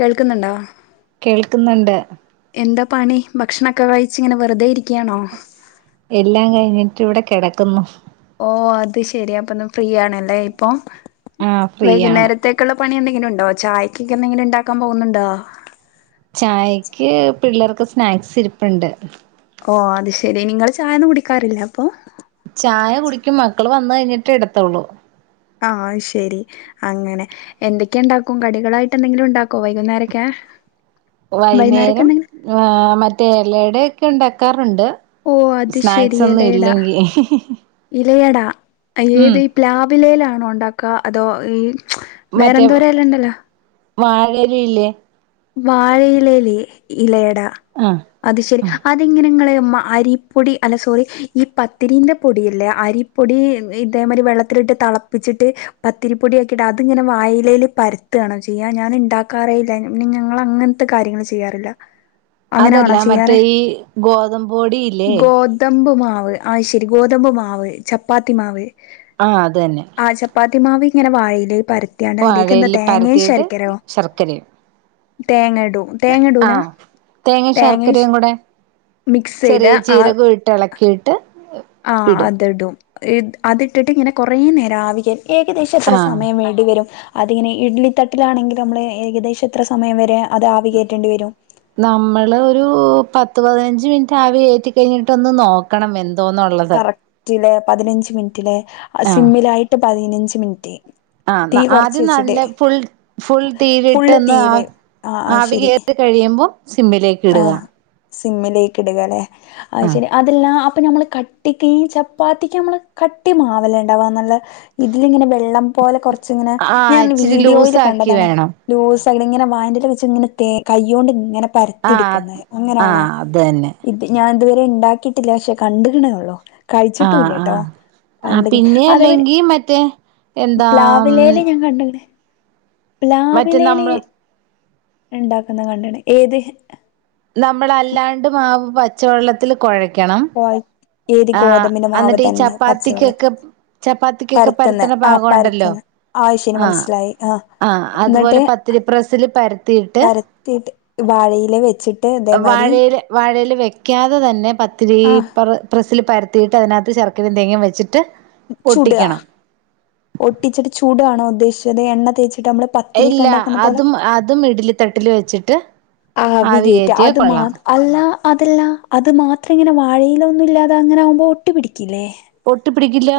കേൾക്കുന്നുണ്ടോ? ക്ക്ന്ന്ണ്ട്. എന്താ പണി, ഭക്ഷണൊക്കെ കഴിച്ച ഇങ്ങനെ വെറുതെ ഇരിക്ക്യാണോ? എല്ലാം കഴിഞ്ഞിട്ട് ഇവടെ കെടക്കുന്നു. ഓഹ് അത് ശെരി അപ്പൊ ന്ന് ഫ്രീ ആണ് ല്ലേ ഇപ്പൊ. ആഹ് ഫ്രീയാണ് വൈകുന്നേരത്തേക്കുള്ള പണി എന്തെങ്കിലും ഉണ്ടോ? ചായയ്ക്കൊക്കെ എന്തെങ്കിലും ഉണ്ടാക്കാൻ പോവുന്നുണ്ടോ? ചായക്ക് പിള്ളേർക്ക് സ്നാക്സ് ഇരിപ്പ്ണ്ട്. ഓഹ് അത് ശെരി നിങ്ങൾ ചായൊന്നും കുടിക്കാറില്ലെ അപ്പം? ചായ കുടിക്കും മക്കള് വന്ന് കഴിഞ്ഞിട്ടേ ഇടത്തുള്ളു. ആഹ് അഹ്ശെരി അങ്ങനെ. എന്തൊക്കെ ഉണ്ടാക്കും കടികളായിട്ട് എന്തെങ്കിലും ഉണ്ടാക്കോ വൈകുന്നേരക്കെ? വൈന്നേരം ഏഹ് മറ്റേ യെലയടയെക്കെ ഉണ്ടാ ക്കാറുണ്ട് ഓ അത് ശരി സ്നാക്സ് ഒന്നും ഇലയട ഇല്ലെങ്കി ഇലയട ഉം ഏത് ഈ പ്ലാവിലേലാണ് അഉണ്ടാക്ക അതോ ഈ വേറെന്തോരലഇണ്ടല്ലോ വാഴയില ഇല്ലേ വാഴ ഇലയില് ഇലയ- ട ആഹ് അത് ശരി അതങ്ങനെ ഇങ്ങള് മ്മ അരിപ്പൊടി അല്ല സോറി ഈ പത്തിരിൻ്റെ പൊടിയല്ലേ അരിപ്പൊടി ഇതേമാരി വെള്ളത്തിലിട്ട് തളപ്പിച്ചിട്ട് പത്തിരിപ്പൊടി ആക്കീട്ട് അത്ങ്ങനെ വാഴയിലയില് പരത്താണോ ചെയ്യാ ഞാൻ ഇണ്ടാക്കാറേല്ല പിന്ന ഞങ്ങളഅങ്ങൻത്തെ കാര്യങ്ങള് ചെയ്യാറില്ല അങ്ങനാണോ അതല്ല ചെയ്യാറ്? മറ്റേ ഈ ഗോതമ്പ് പൊടിയില്ലേ ഗോതമ്പ് മാവ് അഅ്ശരി ഗോതമ്പ് മാവ് ചപ്പാത്തി മാവ് ആഹ് അത് തന്നെ ആഹ് ചപ്പാത്തി മാവേ ഇങ്ങനെ വഴയിലേ പര- അതിലേക്ക് എന്താ വാഴയില തേങ്ങയും പരത്തിയിട്ട് ശരിക്കരോ തേങ്ങ ഇടും. തേങ്ങ ആ ഇടൂല? തേങ്ങ തേങ്ങയും ശർക്കരയും കൂടെ മിക്സ് ചെയ്ത ചെറിയ ജീരകവും ഇട്ട് എളക്കിട്ട് ആ അത് ഇടും ഇ അതിട്ടിട്ട് ഇങ്ങനെ കൊറേ നേരം ആവിക്കേ- ഏകദേശം എത്ര ആഹ് സമയം വേണ്ടിവരും അതിങ്ങനെ ഇഡ്ലി തട്ടിലാണെങ്കിൽ നമ്മള് ഏകദേശം എത്ര സമയം വരെ അത് ആവി കയറ്റേണ്ടി വരും നമ്മള് ഒരു പത്ത് പതിനഞ്ച് മിനിറ്റ് ആവി കേറ്റി കഴിഞ്ഞിട്ടൊന്ന് നോക്കണം വെൻ കറക്റ്റിലെ പതിനഞ്ച് മിൻ റ്റിലെ ആഹ് സിമ്മിലായിട്ട് പതിനഞ്ച് ഞ്ച് മിനിറ്റ് ആഹ് തീ ന്നാ കുറച്ച് ആദ്യം വെച്ചിട്ട് നല്ല ഫുൾ ഫുൾ ഫുള്ള് തീയിലിട്ട്ന്ന് തീയില് ആവ് ആഹ് ആഹ് ആവി ശരി കേറി കഴിയുമ്പം സിമ്മിലേക്ക് ഇടുക ആഹ് സിമ്മിലേക്ക് ഇടുകല്ലേ അത് ആഹ് ശരി അതെല്ലാം ആ പ്പ ഞമ്മള് കട്ടിക്ക് ഈ ചപ്പാത്തിക്കമ്മള് കട്ടി മാവല്ലേണ്ടാവ നല്ല ഇതിലിങ്ങനെ വെള്ളം പോലെ കൊർ ച്ച് ഇങ്ങനെ ആഹ് ഞാൻ ഇച്ചിരി ലൂസ് വീഡിയോയില് ആക്കി കണ്ടതാണ് വേണം ലൂസ് പ്പ അയ്ല് ഇങ്ങന വായെന്റെല വെച്ച് ഇങ്ങനെ തേ കൈയോണ്ട് ഇങ്ങനെ പ് ആഹ് എടുക്കുന്നത് അങ്ങനെയാണോ ആഹ് അത് തന്നെ ഇത് ഞാൻ ഇത്വ ഇണ്ടാക്കീട്ടില്ല പക്ഷെ കണ്ട്ക്ക്ണ് ഒള്ളൂ ആഹ് കഴിച്ചിട്ടൂല്ലട്ടോ ആഹ് ആ കണ്ട്ക്ക്ണ് പിന്നെ അതേമാരി അല്ലെങ്കി മറ്റേ എന്താ പ്ലാവിലേല് ഞാൻ കണ്ട്ക്ക്ണ് മറ്റേ പ്ലാവിലേല് നമ്മള് ഇണ്ടാക്കുന്ന കണ്ടണ് ഏത് നമ്മളല്ലാണ്ട് മാവ് പച്ചവെള്ളത്തില് കൊഴ ക്കണം കോയ ഏത് ആഹ് ഗോതമ്പിന്റെ മാവ് അന്നിട്ട് ഈ തന്നെ പച്ചവെള്ള ചപ്പാത്തിക്കൊക്കെ ചപ്പാത്തിക്കൊക്കെ പരത്തുന്നെ പരത്ത്ണ ആഹ് പാകോണ്ടല്ലോ പരത്തുന്നെ ശരി ആഹ് മനസ്സിലായി ആഹ് എന്നിട്ട് അതുപോലെ പത്തിരിപ്രസില് പരത്തിയിട്ട് പരത്തിയിട്ട് വാഴയില വെച്ചിട്ട് ഇതേമാരി വാഴയില വാഴയില വെക് യ്ക്കാതെ തന്നെ പത്തിരി ആഹ് പെറ് ത്തില് പരത്തീട്ട് അതിനാത്ത് ശർക്കരേം തേങ്ങേം വച്ചിട്ട് ചുടുക ഒട്ടിക്കണം ഒട്ടിച്ചിട്ട് ചൂട്കാണോ ഉദ്ദേശിച്ചത് എണ്ണ തേച്ച് ഇല്ല അതും അതും ഇഡലി തട്ടിൽ വെച്ചിട്ട് ആവി കേറ്റ്ക കയറ്റിയാൽ അത് കൊള്ളാം മാത് അല്ല ആഹ് അതല്ല അത് മാത്ര എങ്ങനെ വാഴയില ഒന്നും ഇല്ലാതെ അങ്ങനെ ആകുമ്പോ ഒട്ടി പിടിക്കില്ലേ ഒട്ടിപിടിക്കില്ല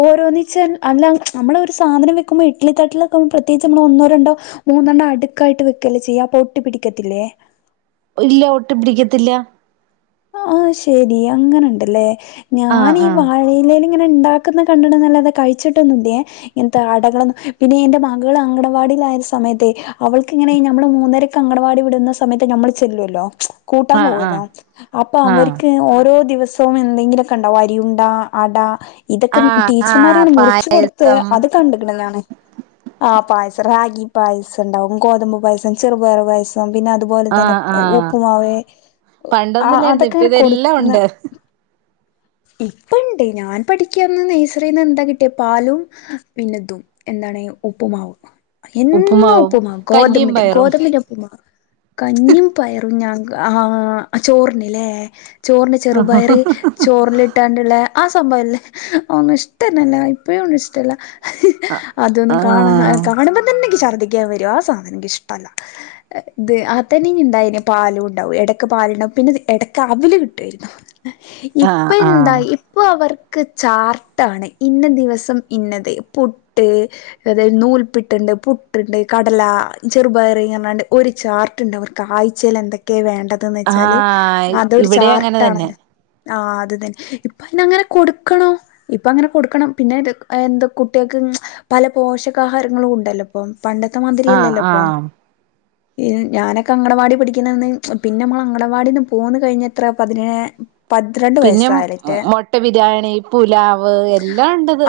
ഓരോന്നിച്ച് അല്ല നമ്മളൊരു സാധനം വെക്കുമ്പോ ഇഡ്ലി തട്ടിലൊക്കാകുമ്പ പ്രത്യേകിച്ച് നമ്മള് ഒന്നോ രണ്ടോ മൂനണ്ണോ അടുക്കായിട്ട് വെക്കല്ലേ ചെയ്യാ അപ്പൊട്ടി പിടിക്കത്തില്ലേ ഇല്ല ഒട്ടിപിടിക്കത്തില്ല ആഹ് ശെരി അങ്ങനെണ്ടല്ലേ ആ ഞാൻ ഈ ആ വാഴയിലെല് ഇങ്ങനെ ഇണ്ടാക്കുന്ന കണ്ടിട്ടെന്നല്ലാതെ കഴിച്ചിട്ടൊന്നുല്യേ ഇങ്ങനത്തെ അടകളൊന്നും പിന്നെ എന്റെ മകൾ അങ്കണവാടിലായ ഒര് സമയത്തെ അവൾക്ക് ഇങ്ങനെ നമ്മള് മൂന്നരക്ക് അങ്കണവാടി വിടുന്ന സമയത്ത് ഞമ്മള് ചെല്ലുവല്ലോ കൂട്ടാൻ ആ ആ പോകുവല്ലോ അപ്പൊ ആ അവരിക്ക് ഓ ഓരോ ദിവസവും എന്തെങ്കിലുമൊക്കെ ഉണ്ടാവും അരിയുണ്ട അടാ ഇതൊക്കെ ആഹ് ആഹ് ടീച്ചർമാരിങ്ങനെ മുറിച്ച് കൊടുത്ത് പായസം അത് കണ്ടിക്കണ് ഞാൻ ആഹ് പായസം റാഗി പായസണ്ടാവും ഗോതമ്പ് പായസം ചെറുപയർ പായസം പിന്നെ അതുപോലെ തന്നെ ആഹ് ഉപ്പുമാവേ ല്ലായിരുന്ന് ഇപ്പം ഇതെല്ലാം ഉണ്ട് ഇപ്പം ഇണ്ട് ഞാൻ പഠിക്കുകന്ന് നെയ്സറിന്ന് എന്താ കിട്ടിയ പാലും പിന്നതും എന്താണ് ഉപ്പുമാവും എന്നും ഉപ്പുമാവും ഉപ്പുമാ കഞ്ഞിയും ഗോതമ്പിന്റെ പയറും ഗോതമ്പിന്റെ ഉപ്പുമാ കഞ്ഞിം പയറും ഞാൻ ആഹ് ചോറിനിലേ ചോറിന് ചെറുപയർ ചോറിലിട്ടാണ്ടുള്ള ആഹ് സംഭവല്ലേ ഒന്നും ഇഷ്ടന്നല്ല ഇപ്പഴും ഒന്നും ഇഷ്ടല്ല അതൊന്നും ആഹ് കാണ ആഹ് കാണുമ്പോത്തന്നെ എനിക്ക് ചർ [unintelligible] ആഹ് സാധനം എനിക്ക് ഇഷ്ടല്ല ഇത് ആ തന്നെ എന്ത പാലുണ്ടാവകും ഇടക്ക് പാലുണ്ടാവും പിന്നെ ഇടക്ക് അവൽ കിട്ടേരുന്നു ഇപ്പൊ എന്താ ആഹ് ഇപ്പ അവർ ക്ക് ചാർട്ടാണ് ഇന്ന ദിവസം ഇന്നത് പുട്ട് അതായത് നൂൽപ്പിട്ടുണ്ട് പുട്ടുണ്ട് കടല ചെറുപയറിങ്ങണ്ട് ഒരു ചാർട്ടുണ്ട് അവർക്ക് ആഴ്ചയിൽ എന്തൊക്കെയാണ് വേണ്ട ത് വെച്ചാല് ആഹ് അതൊരു ഇവിടെ അങ്ങനെ തന്നെ ചാർട്ടാണ് ആഹ് അത് തന്നെ ഇപ്പം അങ്ങനെ കൊടുക്കണം ഇപ്പം അങ്ങനെ കൊടുക്കണം പിന്നെ എന്താ കുട്ടികൾക്ക് പല പോഷകാഹാരങ്ങളും ഉണ്ടല്ലോ ഇപ്പം പണ്ടത്തെ ആഹ് മന്തിരിയല്ലല്ലോ ഇപ്പൊ ആഹ് ഞാനൊക്കെ അങ്കണവാടി പഠിക്കുന്ന അന്ന് പിന്നെ മ്മൾ അങ്കണവാടിന്ന് പോന്ന് കഴിഞ്ഞത്ര പതിനെ പിന്നെ മുട്ട ബിരിയാണി പുലാവ് എല്ലാം ഉണ്ടത്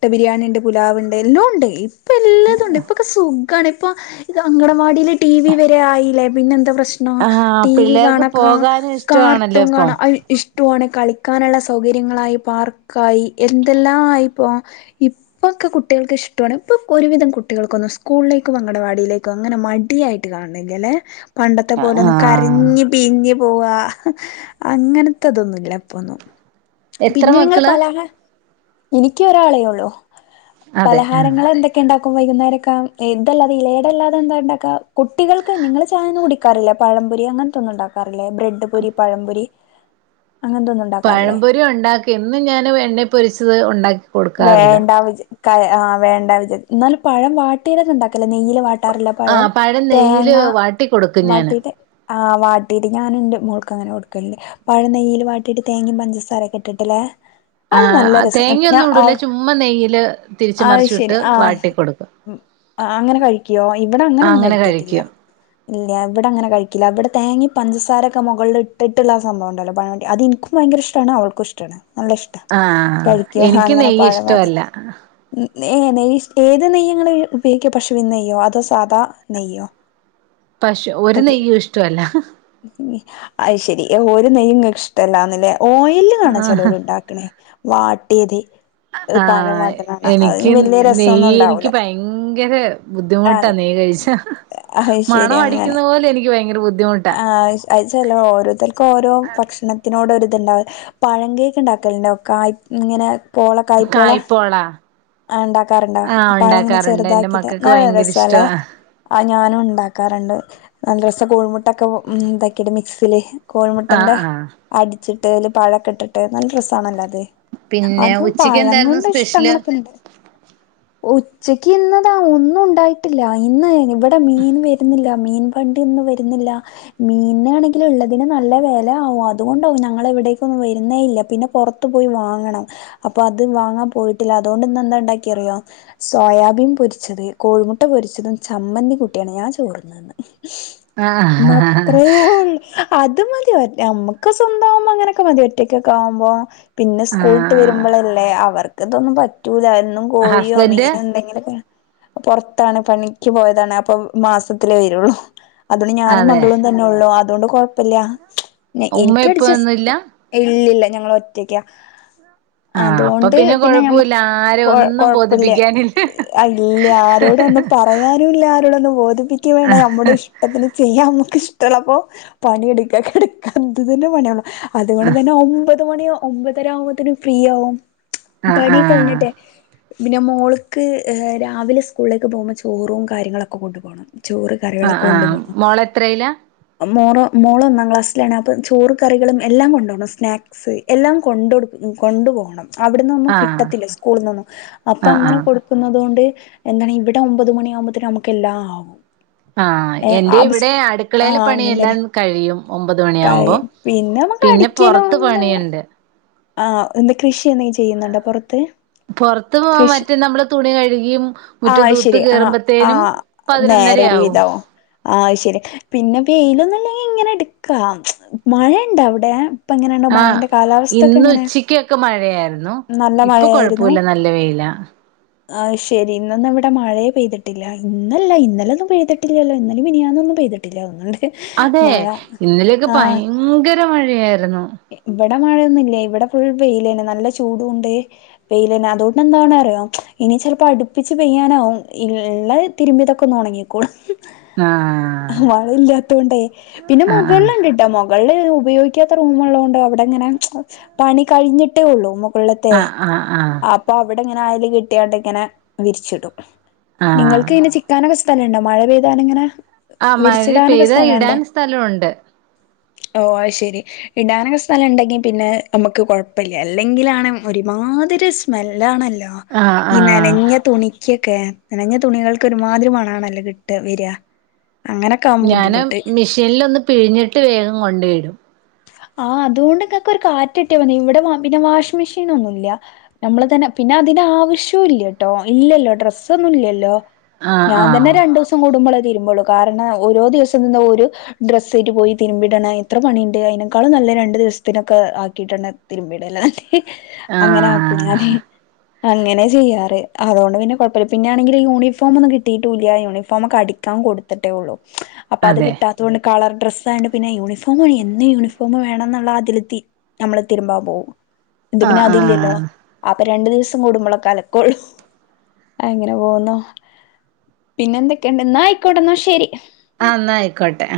ട്ട ബിരിയാണിണ്ട് പുലാവുണ്ട് എല്ലാം ഉണ്ട് ഇപ്പല്ലാതുണ്ട് ഇപ്പൊക്കെ സുഖമാണ് ഇപ്പൊ അങ്കണവാടിൽ ടി വി വരെ ആയില്ലേ പിന്നെ എന്താ പ്ര പ്രശ്നോ ആഹ് ടി വി പിള്ളേർക്ക് കാണക്ക പോകാനും ഇഷ്ടമാണല്ലോ കർട്ടൂൺ ഇപ്പം കാണാ അ കളിക്കാനുള്ള സൗകര്യങ്ങളായി പാർക്കായി എന്തെല്ലാം ആയിപ്പോ ഇപ്പൊക്കെ കുട്ടികൾക്ക് ഇഷ്ടാണ് ഇപ്പൊ ഒരുവിധം കുട്ടികൾക്കൊന്നും സ്കൂളിലേക്കും അങ്കണവാടിയിലേക്കും അങ്ങനെ മടിയായിട്ട് കാണണില്ലല്ലേ പണ്ടത്തെ പോലൊന്നും ആഹ് കരഞ്ഞ് പീഞ്ഞ് പോവാ അങ്ങനെ തൊന്നൂല്ലപ്പൊന്നും എത്ര പിന്നെ നിങ്ങൾ മക്കള് പലഹ എനിക്ക് ഒരാളേ ഉള്ളൂ അതെ ആഹ് പലഹാരങ്ങൾ എന്തൊക്കെ ഉണ്ട വൈകുന്നേരക്ക ഇതല്ലാ ഇലയടല്ലാതെ എന്താണ്ടാക്ക കുട്ടികൾക്ക് നിങ്ങൾ ചായന്നും കുടിക്കാറില്ല പഴംപൊരി അങ്ങനത്തൊന്നും ഉണ്ടാക്കാറ് ല്ലേ ബ്രെഡ് പൊരി പഴംപൊരി അങ്ങനത്തൊന്നും ഉണ്ടാക്കാറില്ലേ പഴംപൊരി ഉണ്ടാക്കി എന്നും ഞാൻ എണ്ണെ പൊരിച്ചത് ഉണ്ടാക്കി കൊടുക്കാറില്ല വേണ്ട വിചാ വേണ്ട വിചാ എന്നാലും പഴം വാട്ടിയിലന്നണ്ടാക്കല്ലേ നെയൽ വാട്ടി ആഹ പഴം നെയയില് വാട്ടിക്കൊടുക്കും ഞാന് വാട്ടിയിട്ട് ആ വാട്ടിയിട്ട് ഞാനെന്റെ മോൾക്ക് അങ്ങനെ കൊടുക്കലുണ്ട് പഴനെയ്യിൽ വാട്ടയിട്ട് തേങ്ങ പഞ്ചസാരൊക്കെ ഇട്ടിട്ടില്ലേ അത് നല്ല ആ രസ ഞ തേങ്ങയൊന്നും ഇടൂല ചുമ്മാ നെയ്യില് തിരിച്ച് അത് ശരി മറിച്ചിട്ട് ആ വാട്ടി കൊടുക്കും അങ്ങനെ കഴിക്കോ ഇവിടെ ആ അങ്ങനെൊന്നും അങ്ങനെ കഴിക്കത്തില്ല കഴിക്കും ഇല്ല ഇവിടെ അങ്ങനെ കഴിക്കില്ല ഇവിടെ തേങ്ങി പഞ്ചസാരൊക്കെ മുകളിൽ ഇട്ടിട്ടുള്ള സംഭവം ഉണ്ടല്ലോ പ അത് എനിക്കും ഭയങ്കര ഇഷ്ടമാണ് അവൾക്കും ഇഷ്ടമാണ് നല്ല ഇഷ്ട ആഹ കഴിക്കും എനിക്ക് നെയ്യ ഇഷ്ടമല്ല നെയ്യ് നെയ്യ് ഏത് നെയ്യങ്ങൾ ഉപയോഗിക്ക പശുവി നെയ്യോ അതോ സാധാ നെയ്യോ പശു ഒരു നെയ്യും ഇഷ്ടമല്ല അത്ശെരി ഒരു നെയ്യും ഇഷ്ടല്ലാന്നല്ലേ ഓയില് കാണൻ ചെലവൾ ഉണ്ടാക്കണേ വാട്ടിയതിൽ ആഹ എനിക്ക് വല്യ രസൊന്നും നെയ്യ് എനിക്ക് ഉണ്ടാവൂല ഭയങ്കര ആ ബുദ്ധിമുട്ടാ നെയ്യ് കഴിച്ച അത് മണം അടിക്കുന്ന പോലെ എനിക്ക് ഭയങ്കര ബുദ്ധിമു ആ അത് ചില ഓരോരുത്തർക്കും ഓരോ ഭക്ഷണത്തിനോട് ഒരു ഇണ്ട പഴം കേക്ക് ഉണ്ടാക്കലണ്ട ഒക്ക ഇങ്ങനെ പോള കായ്പള കായ്പോള ആ ഉണ്ടാക്കാറുണ്ടാവ ആ പഴ ഇങ്ങനെ ഉണ്ടാക്കാറുണ്ട് എന്റെ ചെറുതാക്കിട്ട് മക്കൾക്ക് നല്ല ഭയങ്കര രസല്ലേ ഇഷ്ടവാ ആ ഞാനും ഉണ്ടാക്കാറുണ്ട് നല്ല രസ കോഴിമുട്ട ഇട്ടൊക്കെ ഉണ്ടാക്കിയിട്ട് മിക്സിൽ ആ കോഴിമുട്ടന്റെ ആ അടി വച്ചിട്ട്തില് പഴൊക്കെ ഇട്ടിട്ടു നല്ല രസ ആണല്ലത് തെ പിന്നെ അതും ഉച്ചക്ക് എന്തായിരുന്നു പഴങ്ങൊണ്ട് സ്പെഷ്യല് ഇഷ്ടങ്ങളൊക്കെ ഇണ്ട് ഉച്ചക്ക് ഇന്നതാ ഒന്നും ഉണ്ടായിട്ടില്ല ഇന്ന് ഇവിടെ മീൻ വരുന്നില്ല മീൻ വണ്ടിന്നും വരുന്നില്ല മീനാണെങ്കിലിൽ ഉള്ളതിന് നല്ല വില ആവും അതുകൊണ്ടാവും ഞങ്ങ എവിടേക്കൊന്നും വരുന്നേ ഇല്ല പിന്നെ പുറത്തു പോയി വാങ്ങണം അപ്പൊ അത് വാങ്ങാൻ പോയിട്ടില്ല അതുകൊണ്ടൊന്ന എന്താ ഉണ്ടാക്കി അറിയോ സോയാബീൻ പൊരിച്ചത് കോഴിമുട്ട പൊരിച്ചതും ചമ്മന്തി കുട്ടിയാണ് ഞാൻ ചോർന്നന്ന് ആഹ് ഇന്നത്രേ ഉള്ളു അത് അത് മതി ഞമ്മുക്ക് സ്വന്തമാകുമ്പോ അങ്ങനൊക്കെ മതി ഒറ്റയ്ക്കൊക്കെ ആവുമ്പോ പിന്നെ സ്കൂളിട്ട് ആഹ് വരുമ്പോഴല്ലേ അവർക്ക് ഇതൊന്നും പറ്റൂല ന്നും കോഴിയോ ഹസ്ബൻഡ് മീന എന്തെങ്കിലുമൊക്കെ പുറത്താണ് പണിക്ക് പോയതാണ് അപ്പൊ മാസത്തിലേ വരുള്ളു അത് ഞാനും അതെ മകളും തന്നെ ഉള്ളു അതുകൊണ്ട് കുഴപ്പില്ല ഉമ്മ എനിക്കടെ ഉപ്പ ജസ്റ്റ് ഒന്നുല്ല ഇല്ലില്ല ഞങ്ങള ഒറ്റക്ക ആഹ് അപ്പൊ അതുകൊണ്ട് പിന്നെ ഞമ്മ കൊഴപ്പുല്ല ആരെ കൊ ഒന്നും കൊഴപ്പല്ല ബോധിപ്പിക്കാനില്ല ഇല്ല ആരോടൊന്നും പറയാനുംല്ല ആരോടൊന്നും പോതും ഇക്ക് വേണ്ടേ നമ്മുടെ ഇഷ്ടത്തിന് നമ്മുക്ക് ഇഷ്ടള്ളപ്പൊ പണിയെടുക്ക കെട്ക്കാ ഇത് തന്നെ പണിയുള്ളു അതുകൊണ്ട് തന്നെ ഒമ്പത് പത്ത് മണിയോ ഒമ്പതര ആവുമ്പോത്തേന് ഫ്രീ ആവും ആഹ് പണി ആഹ് കഴിഞ്ഞിട്ടെ പിന്നെ മോൾക്ക് രാവിലെ സ്കൂളിലേക്ക് പോകുമ്പോ ചോറും കാര്യങ്ങളൊക്കെ കൊണ്ടു പോണം ചോറ് കറികളൊക്കെ കൊണ്ടു പോണം എത്രയ്‌ലാ മോറോ മോള് ഒന്നാം ക്ലാസ്സിലാണ് അപ്പം ചോറ് കറികളും എല്ലാം കൊണ്ടുപോകണം സ്നാക്സ് എല്ലാം കൊണ്ട് കൊണ്ടു പോണം അവിടെന്നൊന്നും ആഹ് കിട്ടത്തില്ല സ്കൂളിൽ ന്നൊന്നും അപ്പൊ ആഹ് അങ്ങനെ ആഹ് കൊടുക്കുന്നത് കൊണ്ട് എന്താണ് ഇവിടെ ഒമ്പത് മണിയ ആകുമ്പോത്തിന് നമുക്ക് എല്ലാം ആവും ആ ഏ എന്റെ ആ ഇവിടെ സ്കൂ അടുക്കളയിലെ ആഹ് അങ്ങനെ പണിയെല്ലാം തന്നെ കഴിയും ഒമ്പത് മണിയാവുമ്പോ പിന്നെ നമുക്ക് പിന്നെ അടിക്കലും പുറത്ത് അങ്ങനെ പണിയുണ്ട് ആ ഇന്ന് കൃഷി എന്തേം ചെയ്യുന്നുണ്ടോ പുറത്ത് പൊറത്ത് പോവാം പറ്റും നമ്മള് തുണി കഴ് ഴിയും ആ ശരി ആ ആ നേരെ ഒരു പതിനൊന്നരയാവും വിതാവും ആ ശരി പിന്നെ വെയിലൊന്നല്ലേ നീ എങ്ങനെ എടുക്കാ മഴയുണ്ട അവിടെ എങ്ങനെയുണ്ട് ആ മഴന്റെ കാലാവസ്ഥ ഒക്കെ ഇന്ന് എങ്ങനെ ഉച്ചക്ക് ഒക്കെ മഴയായിരുന്നു നല്ല ഇപ്പൊ കൊഴപ്പൂല്ല നല്ല വെയില ആ ശരി ഇന്നൊന്നും ഇവിടെ മഴയേ പെയ്തിട്ടില്ല ഇന്നല്ല ഇന്നലൊന്നും പെയ്തിട്ടില്ലല്ലോ ഇന്നലും മിനിയാന്നൊന്നും പെയ്തിട്ടില്ല [unintelligible] അതെ മഴ ഇന്നലൊക്കെ ആഹ് ഭയങ്കര ര മഴയായ് രുന്നു ഇവിടെ മഴയൊന്നുല്ല ഇവിടെ ഫുൾ വെയിലാണ് നല്ല ചൂടുണ്ട് വെയിലിന് അതുകൊണ്ട് എന്താണ അറിയോ ഇനി ചിലപ്പോ അടുപ്പിച്ച് പെയ്യാനാവും ഇള്ള തിരുമ്പിതൊക്കെ ഒന്നൊണങ്ങിക്കോളും ആഹ് മഴ ഇല്ലാത്തൊണ്ടേ പിന്നെ മുകൾ ആഹ് ഇണ്ട്ട്ടാ മൊക വെള്ളയ്‌ന് ഉപയോഗിക്കാത്ത റൂമ് ഉള്ളത് കൊണ്ട് അവിടെങ്ങനെ പണി കഴിഞ്ഞട്ടേ ഉള്ളൂ മു കൾത്തെ ആഹ് ആഹ് ആഹ് ആഹ് അപ്പ അവ് ഇങ്ങനെ അയല് കെട്ടിയാണ്ട് ഇങ്ങനെ വിരിച്ചിടും ആഹ് നിങ്ങൾക്ക് അയ്ന് ചിക്കാനൊക്കെ സ് ഥലണ്ടോ മഴ പെയ്താലിങ്ങനെ ആ മഴ പെയ്താ ഇടാൻ സ്ഥലോണ്ട് ഓ അയ് ശെരി ഇടാനൊക്കെ സ്ഥലണ്ടെങ്കി പിന്നെ നമുക്ക് കൊഴപ്പല്ല അല്ലെങ്കിലാണ് ഒരുമാതിരി സ്മെല്ലാണ ല്ലാ ആഹ് ഈ ആഹ് നനഞ്ഞ തുണിക്ക് ക്കെ നനഞ്ഞ തുണികൾക്ക് ഒരുമാതിരി മണണല്ലോ കിട്ടാ വെരാ ഞാന് മെഷീനിലൊന്ന് പിഴിഞ്ഞിട്ട് വേഗം കൊണ്ടയിടും ആ അത്കൊണ്ട് ങ്ങക്കൊരു കാറ്റ് കിട്ട്യാമതി ഇവടെ വ പിന്നെ വാഷ്മെഷീനൊന്നുല്ല്യ നമ്മള് തന്നെ പിന്നെ അതിന്റെ ആവശ്യൂല്ലട്ടോ ഇല്ലല്ലോ ഡ്രസ്സൊന്നുല്ലല്ലോ ആഹ് ഞാൻ തന്നെ ആഹ് രണ്ടൂസം കൂടുമ്പളെ തിര്മ്പോളൂ കാരണം ഓരോ ദിവസട്ന്ന ഒരു ഡ്രസ്സെയ്റ്റ് പോയി തിര്മ്പിടണ എത്ര പണി ണ്ട് അയ്നേക്കാളും നല്ലെ രണ്ട് ദിവസത്തിനൊക്കെ ആക്കിട്ടെന്നെ തിര്മ്പിടല്ലാണ് അങ്ങനാക്കും ആഹ് ഞാന് അങ്ങനെ ചെയ്യാറ് അതൊണ്ട് പിന്നെ കൊഴപ്പല്ല പിന്നൊണെങ്കില് യൂണിഫോമൊന്നും കിട്ടീട്ടൂല്ല യൂണിഫോമൊക്കെ അടിക്കാൻ കൊട്ത്ത്ട്ടേ ഉള്ളൂ അപ്പൊ അത് അതെ കിട്ടാതൊണ്ട് കളർ ഡ്രസ്സായോണ്ട് പിന്നെ യൂണിഫോ ന്ന് യൂണിഫോം വേണംന്നുള്ള അതിലെത്തി നമ്മള് തിര്മ്പാം പോവും ഇത് പിന്നെ ആഹ് അതില്ലല്ലോ ആഹ് അപ് അപ്പ രണ്ടു ദിവസം കൂടുമ്പോളൊക്കെകലക്കോളു അങ്ങനെ പോവുന്നു പിന്നെന്തെക്കെണ്ട് ന്ന ആയിക്കോട്ടെ ന്ന ശെരി ആ ന്നാ ആയ്ക്കോട്ടെ